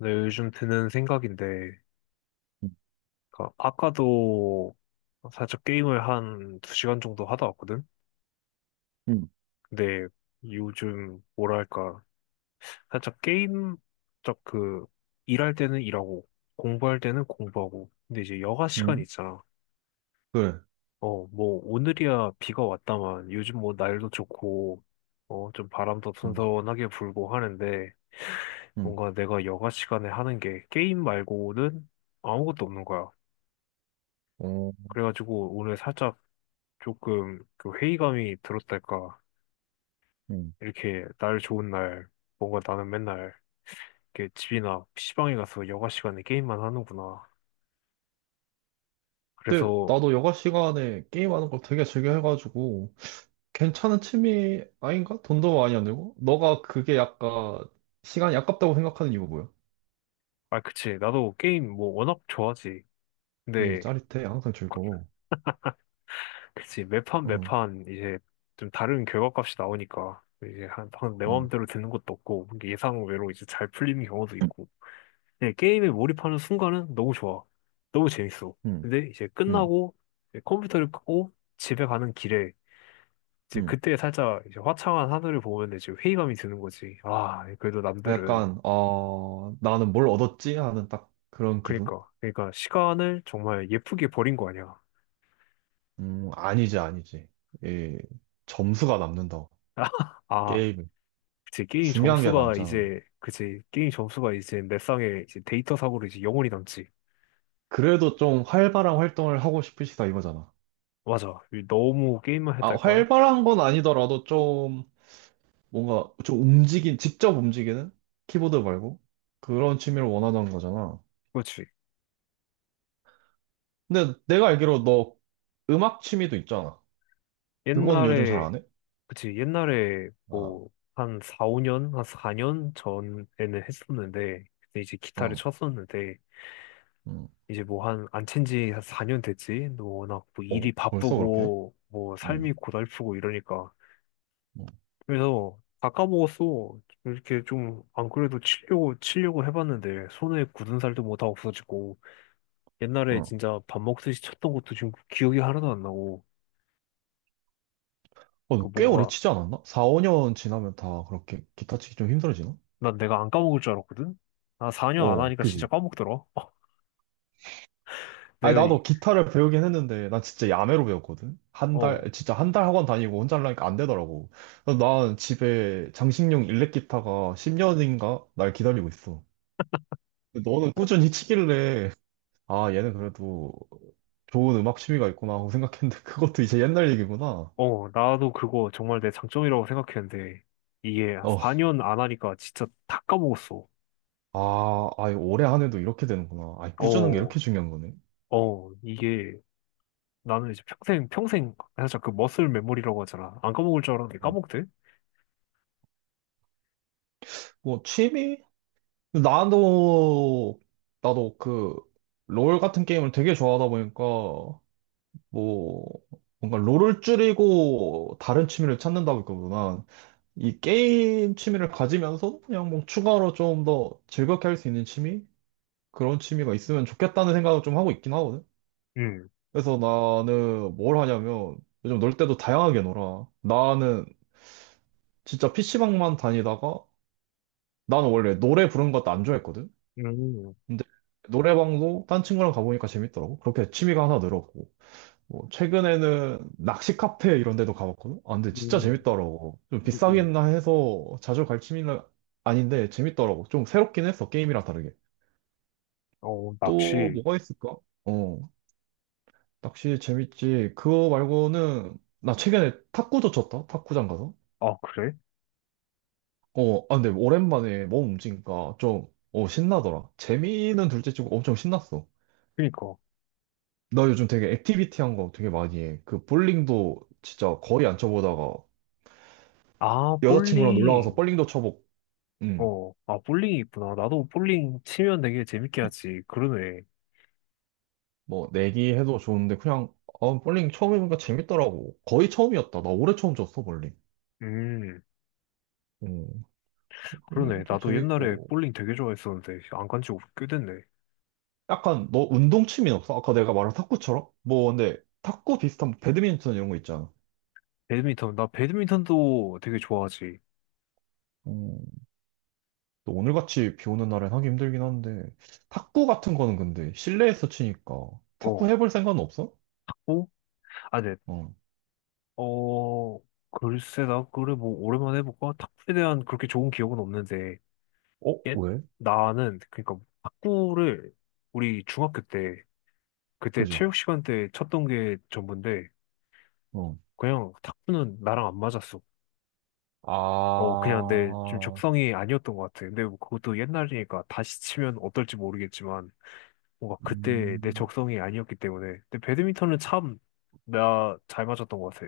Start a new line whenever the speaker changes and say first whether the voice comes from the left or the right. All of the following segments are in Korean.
left: 네, 요즘 드는 생각인데, 그러니까 아까도 살짝 게임을 한 2시간 정도 하다 왔거든?
right: 응,
left: 근데 요즘 뭐랄까, 살짝 게임, 딱 그, 일할 때는 일하고, 공부할 때는 공부하고, 근데 이제 여가 시간
right: 응,
left: 있잖아.
right: 그래.
left: 어, 뭐, 오늘이야 비가 왔다만, 요즘 뭐 날도 좋고, 어, 좀 바람도
right: 응,
left: 선선하게 불고 하는데,
right: 응,
left: 뭔가 내가 여가 시간에 하는 게 게임 말고는 아무것도 없는 거야.
right: 어,
left: 그래가지고 오늘 살짝 조금 그 회의감이 들었달까.
right: 응.
left: 이렇게 날 좋은 날, 뭔가 나는 맨날 이렇게 집이나 PC방에 가서 여가 시간에 게임만 하는구나.
right: 근데
left: 그래서,
right: 나도 여가 시간에 게임하는 걸 되게 즐겨 해가지고 괜찮은 취미 아닌가? 돈도 많이 안 들고? 너가 그게 약간 시간이 아깝다고 생각하는 이유 뭐야?
left: 아, 그치. 나도 게임 뭐 워낙 좋아하지.
right: 그지?
left: 근데,
right: 짜릿해. 항상 즐거워.
left: 그치. 매판
right: 응,
left: 매판 이제 좀 다른 결과값이 나오니까 이제 한, 내
right: 응,
left: 마음대로 되는 것도 없고 예상 외로 이제 잘 풀리는 경우도 있고. 네 게임에 몰입하는 순간은 너무 좋아. 너무 재밌어.
right: 응,
left: 근데 이제
right: 응,
left: 끝나고 이제 컴퓨터를 끄고 집에 가는 길에 이제
right: 응.
left: 그때 살짝 이제 화창한 하늘을 보면 이제 회의감이 드는 거지. 아, 그래도 남들은.
right: 약간 나는 뭘 얻었지? 하는 딱 그런 기분?
left: 그니까. 그니까 시간을 정말 예쁘게 버린 거 아니야.
right: 아니지, 아니지. 이 점수가 남는다.
left: 아,
right: 게임
left: 그치. 게임
right: 중요한 게
left: 점수가
right: 남잖아.
left: 이제, 그치. 게임 점수가 이제 내 쌍에 이제 데이터 사고로 이제 영원히 남지.
right: 그래도 좀 활발한 활동을 하고 싶으시다 이거잖아.
left: 맞아. 너무 게임만
right: 아,
left: 했달까?
right: 활발한 건 아니더라도 좀 뭔가 좀 직접 움직이는? 키보드 말고? 그런 취미를 원하는 거잖아.
left: 그렇지.
right: 근데 내가 알기로 너 음악 취미도 있잖아. 그건 요즘 잘
left: 옛날에,
right: 안 해?
left: 그치. 옛날에
right: 아,
left: 뭐, 한 4, 5년? 한 4년 전에는 했었는데, 그때 이제 기타를
right: 응,
left: 쳤었는데,
right: 응.
left: 이제 뭐 한 안 친지 4년 됐지. 너 워낙 뭐
right: 어?
left: 일이
right: 벌써 그렇게?
left: 바쁘고 뭐
right: 응,
left: 삶이 고달프고 이러니까.
right: 응,
left: 그래서 다 까먹었어. 이렇게 좀 안 그래도 치려고 치려고 해봤는데 손에 굳은 살도 뭐 다 없어지고 옛날에
right: 응.
left: 진짜 밥 먹듯이 쳤던 것도 지금 기억이 하나도 안 나고
right: 어,
left: 그
right: 너 꽤 오래
left: 뭔가
right: 치지 않았나? 4, 5년 지나면 다 그렇게 기타 치기 좀 힘들어지나?
left: 난 내가 안 까먹을 줄 알았거든. 나 4년 안
right: 어,
left: 하니까 진짜
right: 그지?
left: 까먹더라.
right: 아니,
left: 내가 이-
right: 나도 기타를 배우긴 했는데, 난 진짜 야매로 배웠거든? 한
left: 어,
right: 달, 진짜 한 달 학원 다니고 혼자 하려니까 안 되더라고. 그래서 난 집에 장식용 일렉 기타가 10년인가? 날 기다리고 있어. 근데 너는 꾸준히 치길래, 아, 얘는 그래도 좋은 음악 취미가 있구나 하고 생각했는데, 그것도 이제 옛날 얘기구나.
left: 어, 나도 그거 정말 내 장점이라고 생각했는데 이게
right: 어,
left: 4년 안 하니까 진짜 다 까먹었어.
right: 아, 아이, 올해 한 해도 이렇게 되는구나. 아, 꾸준한 게
left: 어,
right: 이렇게 중요한 거네.
left: 어, 이게 나는 이제 평생, 평생, 살짝 그 머슬 메모리라고 하잖아. 안 까먹을 줄 알았는데
right: 음.
left: 까먹대?
right: 뭐, 취미? 나도, 나도 그, 롤 같은 게임을 되게 좋아하다 보니까, 뭐, 뭔가 롤을 줄이고 다른 취미를 찾는다고 했거든. 이 게임 취미를 가지면서 그냥 뭐 추가로 좀 더 즐겁게 할 수 있는 취미? 그런 취미가 있으면 좋겠다는 생각을 좀 하고 있긴 하거든.
left: 응,
right: 그래서 나는 뭘 하냐면 요즘 놀 때도 다양하게 놀아. 나는 진짜 PC방만 다니다가 나는 원래 노래 부르는 것도 안 좋아했거든.
left: 음,
right: 근데 노래방도 딴 친구랑 가보니까 재밌더라고. 그렇게 취미가 하나 늘었고. 뭐 최근에는 낚시 카페 이런 데도 가봤거든? 아, 근데 진짜
left: 음,
right: 재밌더라고. 좀
left: 음.
right: 비싸겠나 해서 자주 갈 취미는 아닌데 재밌더라고. 좀 새롭긴 했어, 게임이랑 다르게.
left: 어,
right: 또
left: 낚시.
right: 뭐가 있을까? 어, 낚시 재밌지. 그거 말고는 나 최근에 탁구도 쳤다, 탁구장 가서.
left: 아, 그래?
right: 어, 아, 근데 오랜만에 몸 움직이니까 좀, 어, 신나더라. 재미는 둘째치고 엄청 신났어.
left: 그니까.
right: 나 요즘 되게 액티비티한 거 되게 많이 해. 그 볼링도 진짜 거의 안 쳐보다가
left: 아,
right: 여자친구랑 놀러 가서
left: 볼링.
right: 볼링도 쳐보고, 응.
left: 어, 아, 볼링이 있구나. 나도 볼링 치면 되게 재밌게 하지. 그러네.
right: 뭐 내기해도 좋은데 그냥 아, 볼링 처음 해보니까 재밌더라고. 거의 처음이었다. 나 올해 처음 쳤어 볼링.
left: 음,
right: 음,
left: 그러네.
right: 볼링도
left: 나도 옛날에
right: 재밌고
left: 볼링 되게 좋아했었는데, 안 간지 꽤 됐네.
right: 약간 너 운동 취미 없어? 아까 내가 말한 탁구처럼? 뭐 근데 탁구 비슷한 배드민턴 이런 거 있잖아.
left: 배드민턴, 나 배드민턴도 되게 좋아하지.
right: 음, 또 오늘같이 비 오는 날엔 하기 힘들긴 한데 탁구 같은 거는 근데 실내에서 치니까 탁구
left: 어,
right: 해볼 생각은 없어?
left: 어? 아, 네.
right: 어,
left: 어, 글쎄, 나, 그래, 뭐, 오랜만에 해볼까? 탁구에 대한 그렇게 좋은 기억은 없는데,
right: 어?
left: 예?
right: 왜?
left: 나는, 그니까, 탁구를, 우리 중학교 때, 그때
right: 그지?
left: 체육 시간 때 쳤던 게 전부인데,
right: 어.
left: 그냥 탁구는 나랑 안 맞았어. 어, 그냥 내 좀
right: 아,
left: 적성이 아니었던 것 같아. 근데 뭐 그것도 옛날이니까 다시 치면 어떨지 모르겠지만, 뭔가 그때 내
right: 음,
left: 적성이 아니었기 때문에. 근데 배드민턴은 참, 나 잘 맞았던 것 같아.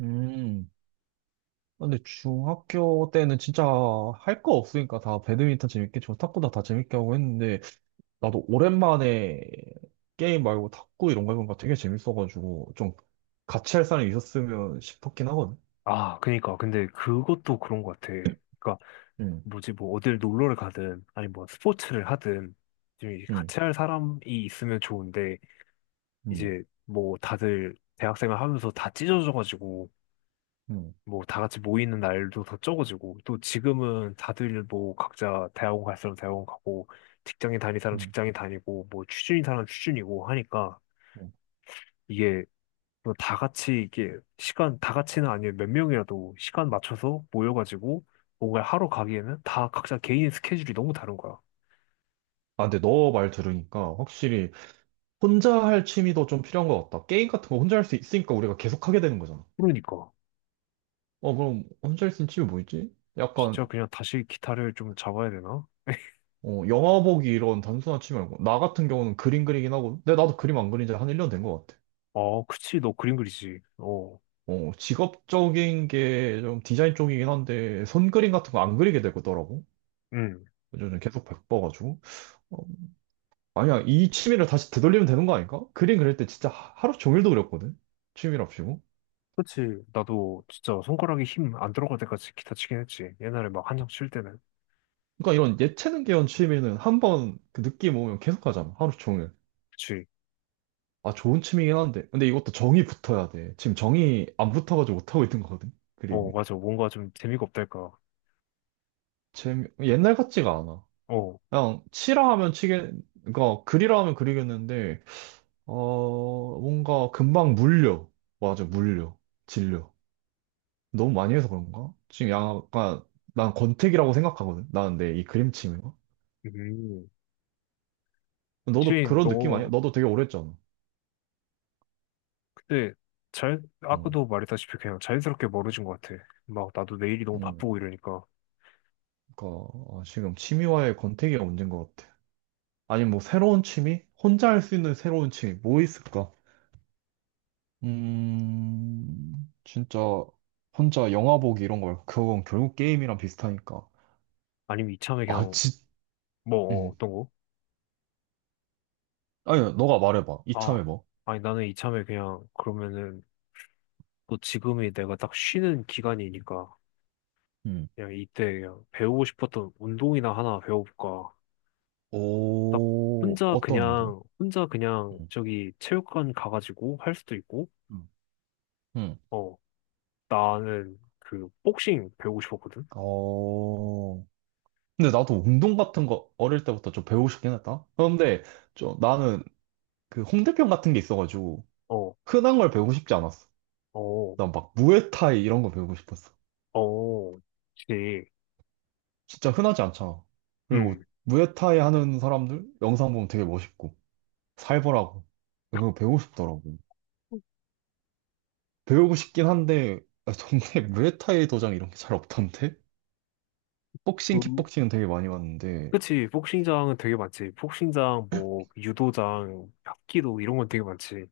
right: 음. 근데 중학교 때는 진짜 할 거 없으니까 다 배드민턴 재밌게 치고 탁구도 다 재밌게 하고 했는데 나도 오랜만에 게임 말고 탁구 이런 거 해보니까 되게 재밌어가지고 좀 같이 할 사람이 있었으면 싶었긴 하거든.
left: 아, 그니까. 근데 그것도 그런 것 같아. 그러니까
right: 응,
left: 뭐지, 뭐, 어딜 놀러를 가든, 아니, 뭐, 스포츠를 하든, 좀 이제
right: 응,
left: 같이 할 사람이 있으면 좋은데,
right: 응,
left: 이제, 뭐, 다들 대학생활 하면서 다 찢어져가지고,
right: 응,
left: 뭐, 다 같이 모이는 날도 더 적어지고, 또 지금은 다들 뭐, 각자 대학원 갈 사람 대학원 가고, 직장인 다닐 사람
right: 응.
left: 직장인 다니고, 뭐, 취준인 사람 취준이고 하니까,
right: 응.
left: 이게, 뭐다 같이, 이게, 시간, 다 같이는 아니에요. 몇 명이라도 시간 맞춰서 모여가지고, 뭔가 하러 가기에는 다 각자 개인 스케줄이 너무 다른 거야.
right: 아, 근데 너 말 들으니까 확실히 혼자 할 취미도 좀 필요한 것 같다. 게임 같은 거 혼자 할 수 있으니까 우리가 계속 하게 되는 거잖아.
left: 그러니까.
right: 어, 그럼 혼자 할 수 있는 취미 뭐 있지?
left: 진짜
right: 약간
left: 그냥 다시 기타를 좀 잡아야 되나?
right: 어, 영화 보기 이런 단순한 취미 말고. 나 같은 경우는 그림 그리긴 하고. 근데 나도 그림 안 그린 지 한 1년 된 것 같아.
left: 어, 그치, 너 그림 그리지. 어,
right: 어, 직업적인 게 좀 디자인 쪽이긴 한데, 손그림 같은 거 안 그리게 되더라고.
left: 응,
right: 요즘 계속 바빠가지고. 어, 아니야, 이 취미를 다시 되돌리면 되는 거 아닐까? 그림 그릴 때 진짜 하루 종일도 그렸거든? 취미랍시고.
left: 그치. 나도 진짜 손가락에 힘 안 들어갈 때까지 기타 치긴 했지. 옛날에 막 한창 칠 때는.
right: 그러니까 이런 예체능계열 취미는 한 번 그 느낌 오면 계속 하잖아. 하루 종일.
left: 그치.
right: 아, 좋은 취미긴 한데. 근데 이것도 정이 붙어야 돼. 지금 정이 안 붙어가지고 못하고 있는 거거든.
left: 어,
right: 그림이.
left: 맞아. 뭔가 좀 재미가 없달까.
right: 재미, 옛날 같지가 않아.
left: 어,
right: 그냥 치라 하면 치겠, 그러니까 그리라 하면 그리겠는데, 어, 뭔가 금방 물려. 맞아, 물려. 질려. 너무 많이 해서 그런가? 지금 약간, 난 권태기라고 생각하거든. 나는 내 이 그림 취미가.
left: 음.
right: 너도
left: 그치,
right: 그런 느낌 아니야?
left: 너
right: 너도 되게 오래 했잖아.
left: 그때 잘,
right: 응,
left: 아까도 말했다시피 그냥 자연스럽게 멀어진 것 같아. 막 나도 내일이 너무
right: 응.
left: 바쁘고 이러니까.
right: 그러니까, 아, 지금 취미와의 권태기가 문제인 것 같아. 아니, 뭐, 새로운 취미? 혼자 할 수 있는 새로운 취미, 뭐 있을까? 진짜 혼자 영화 보기 이런 거 말고 그건 결국 게임이랑 비슷하니까.
left: 아니면 이참에
right: 아,
left: 그냥,
right: 지,
left: 뭐, 어,
right: 음.
left: 어떤 거?
right: 아니, 너가 말해봐.
left: 아,
right: 이참에 뭐.
left: 아니 나는 이참에 그냥 그러면은 또 지금이 내가 딱 쉬는 기간이니까
right: 음.
left: 그냥 이때 그냥 배우고 싶었던 운동이나 하나 배워볼까. 딱
right: 오,
left: 혼자
right: 어떤 운동?
left: 그냥, 혼자 그냥
right: 음.
left: 저기 체육관 가가지고 할 수도 있고,
right: 음. 음.
left: 어, 나는 그 복싱 배우고 싶었거든?
right: 어. 근데 나도 운동 같은 거 어릴 때부터 좀 배우고 싶긴 했다. 그런데 좀 나는 그 홍대병 같은 게 있어가지고
left: 어,
right: 흔한 걸 배우고 싶지 않았어.
left: 어,
right: 난 막 무에타이 이런 거 배우고 싶었어.
left: 어, 그치.
right: 진짜 흔하지 않잖아. 그리고
left: 음.
right: 무에타이 하는 사람들 영상 보면 되게 멋있고 살벌하고 그거 배우고 싶더라고. 배우고 싶긴 한데 아, 동네 무에타이 도장 이런 게 잘 없던데? 복싱,
left: 그,
right: 킥복싱은 되게 많이 봤는데
left: 그치. 복싱장은 되게 많지. 복싱장, 뭐, 유도장, 합기도 이런 건 되게 많지.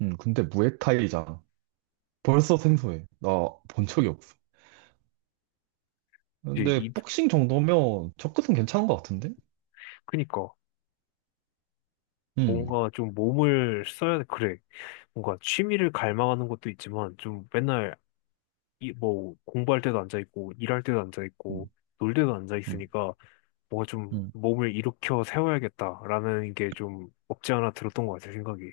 right: 근데 무에타이잖아. 벌써 생소해. 나 본 적이 없어.
left: 그치, 이,
right: 근데 복싱 정도면 접근은 괜찮은 것 같은데?
left: 그니까.
right: 음,
left: 뭔가 좀 몸을 써야, 그래. 뭔가 취미를 갈망하는 것도 있지만 좀 맨날 이, 뭐, 공부할 때도 앉아있고, 일할 때도 앉아있고,
right: 음,
left: 놀 때도
right: 음,
left: 앉아있으니까, 뭔가 좀
right: 음.
left: 몸을 일으켜 세워야겠다라는 게 좀 없지 않아 들었던 것 같아, 생각이.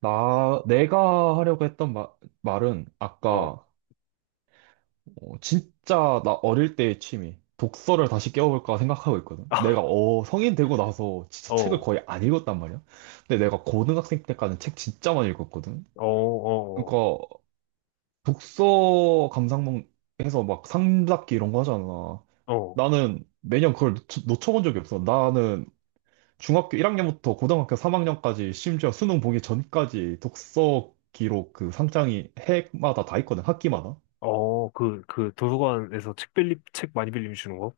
right: 내가 하려고 했던 말은
left: 어,
right: 아까 어, 진짜 나 어릴 때의 취미. 독서를 다시 깨워볼까 생각하고 있거든. 내가 어, 성인 되고 나서 진짜
left: 아,
right: 책을
left: 어,
right: 거의 안 읽었단 말이야. 근데 내가 고등학생 때까지는 책 진짜 많이 읽었거든.
left: 어, 어,
right: 그러니까 독서 감상문에서 막 상잡기 이런 거 하잖아.
left: 어,
right: 나는 매년 그걸 놓쳐, 본 적이 없어. 나는 중학교 1학년부터 고등학교 3학년까지 심지어 수능 보기 전까지 독서 기록 그 상장이 해마다 다 있거든. 학기마다.
left: 어, 그, 그, 도서관에서 책 많이 빌리면 주는 거?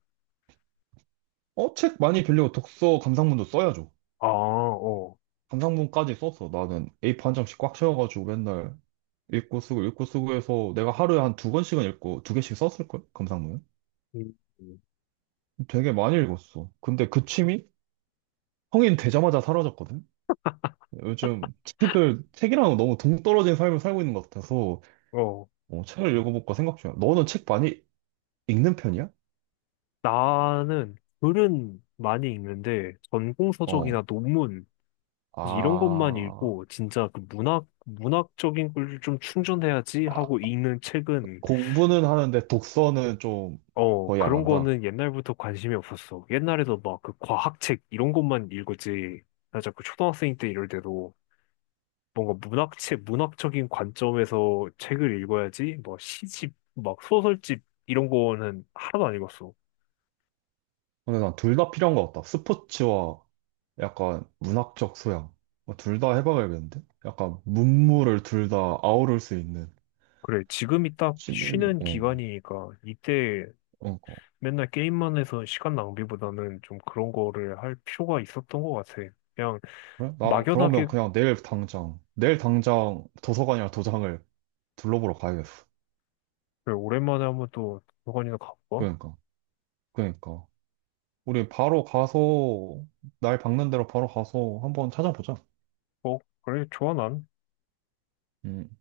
right: 어, 책 많이 빌리고 독서 감상문도 써야죠.
left: 아, 어,
right: 감상문까지 썼어. 나는 A4 한 장씩 꽉 채워가지고 맨날 읽고 쓰고 읽고 쓰고 해서 내가 하루에 한 두 권씩은 읽고 두 개씩 썼을걸? 감상문은?
left: 음, 음.
right: 되게 많이 읽었어. 근데 그 취미? 성인 되자마자 사라졌거든? 요즘 책이랑 너무 동떨어진 삶을 살고 있는 것 같아서
left: 어.
right: 어, 책을 읽어볼까 생각 중이야. 너는 책 많이 읽는 편이야?
left: 나는 글은 많이 읽는데, 전공서적이나
right: 어.
left: 논문, 이제 이런 것만
right: 아,
left: 읽고 진짜 그 문학적인 걸 좀 충전해야지 하고
right: 아,
left: 읽는 책은
right: 공부는 하는데 독서는 좀
left: 어
right: 거의 안
left: 그런
right: 한다.
left: 거는 옛날부터 관심이 없었어. 옛날에도 막 그 과학책 이런 것만 읽었지. 나 자꾸 초등학생 때 이럴 때도 뭔가 문학책 문학적인 관점에서 책을 읽어야지 뭐 시집 막 소설집 이런 거는 하나도 안 읽었어.
right: 근데 난 둘 다 필요한 것 같다. 스포츠와 약간 문학적 소양. 뭐 둘다 해봐야겠는데? 약간 문물을 둘 다 아우를 수 있는
left: 그래 지금이 딱
right: 취미로.
left: 쉬는
right: 어,
left: 기간이니까 이때
right: 어, 어.
left: 맨날 게임만 해서 시간 낭비보다는 좀 그런 거를 할 필요가 있었던 것 같아. 그냥
right: 그래? 난 그러면
left: 막연하게
right: 그냥 내일 당장 도서관이나 도장을 둘러보러 가야겠어.
left: 그래, 오랜만에 한번 또 도서관이나 가볼까?
right: 그러니까, 그러니까. 우리 바로 가서, 날 박는 대로 바로 가서 한번 찾아보자.
left: 어, 그래, 좋아, 난.
right: 음.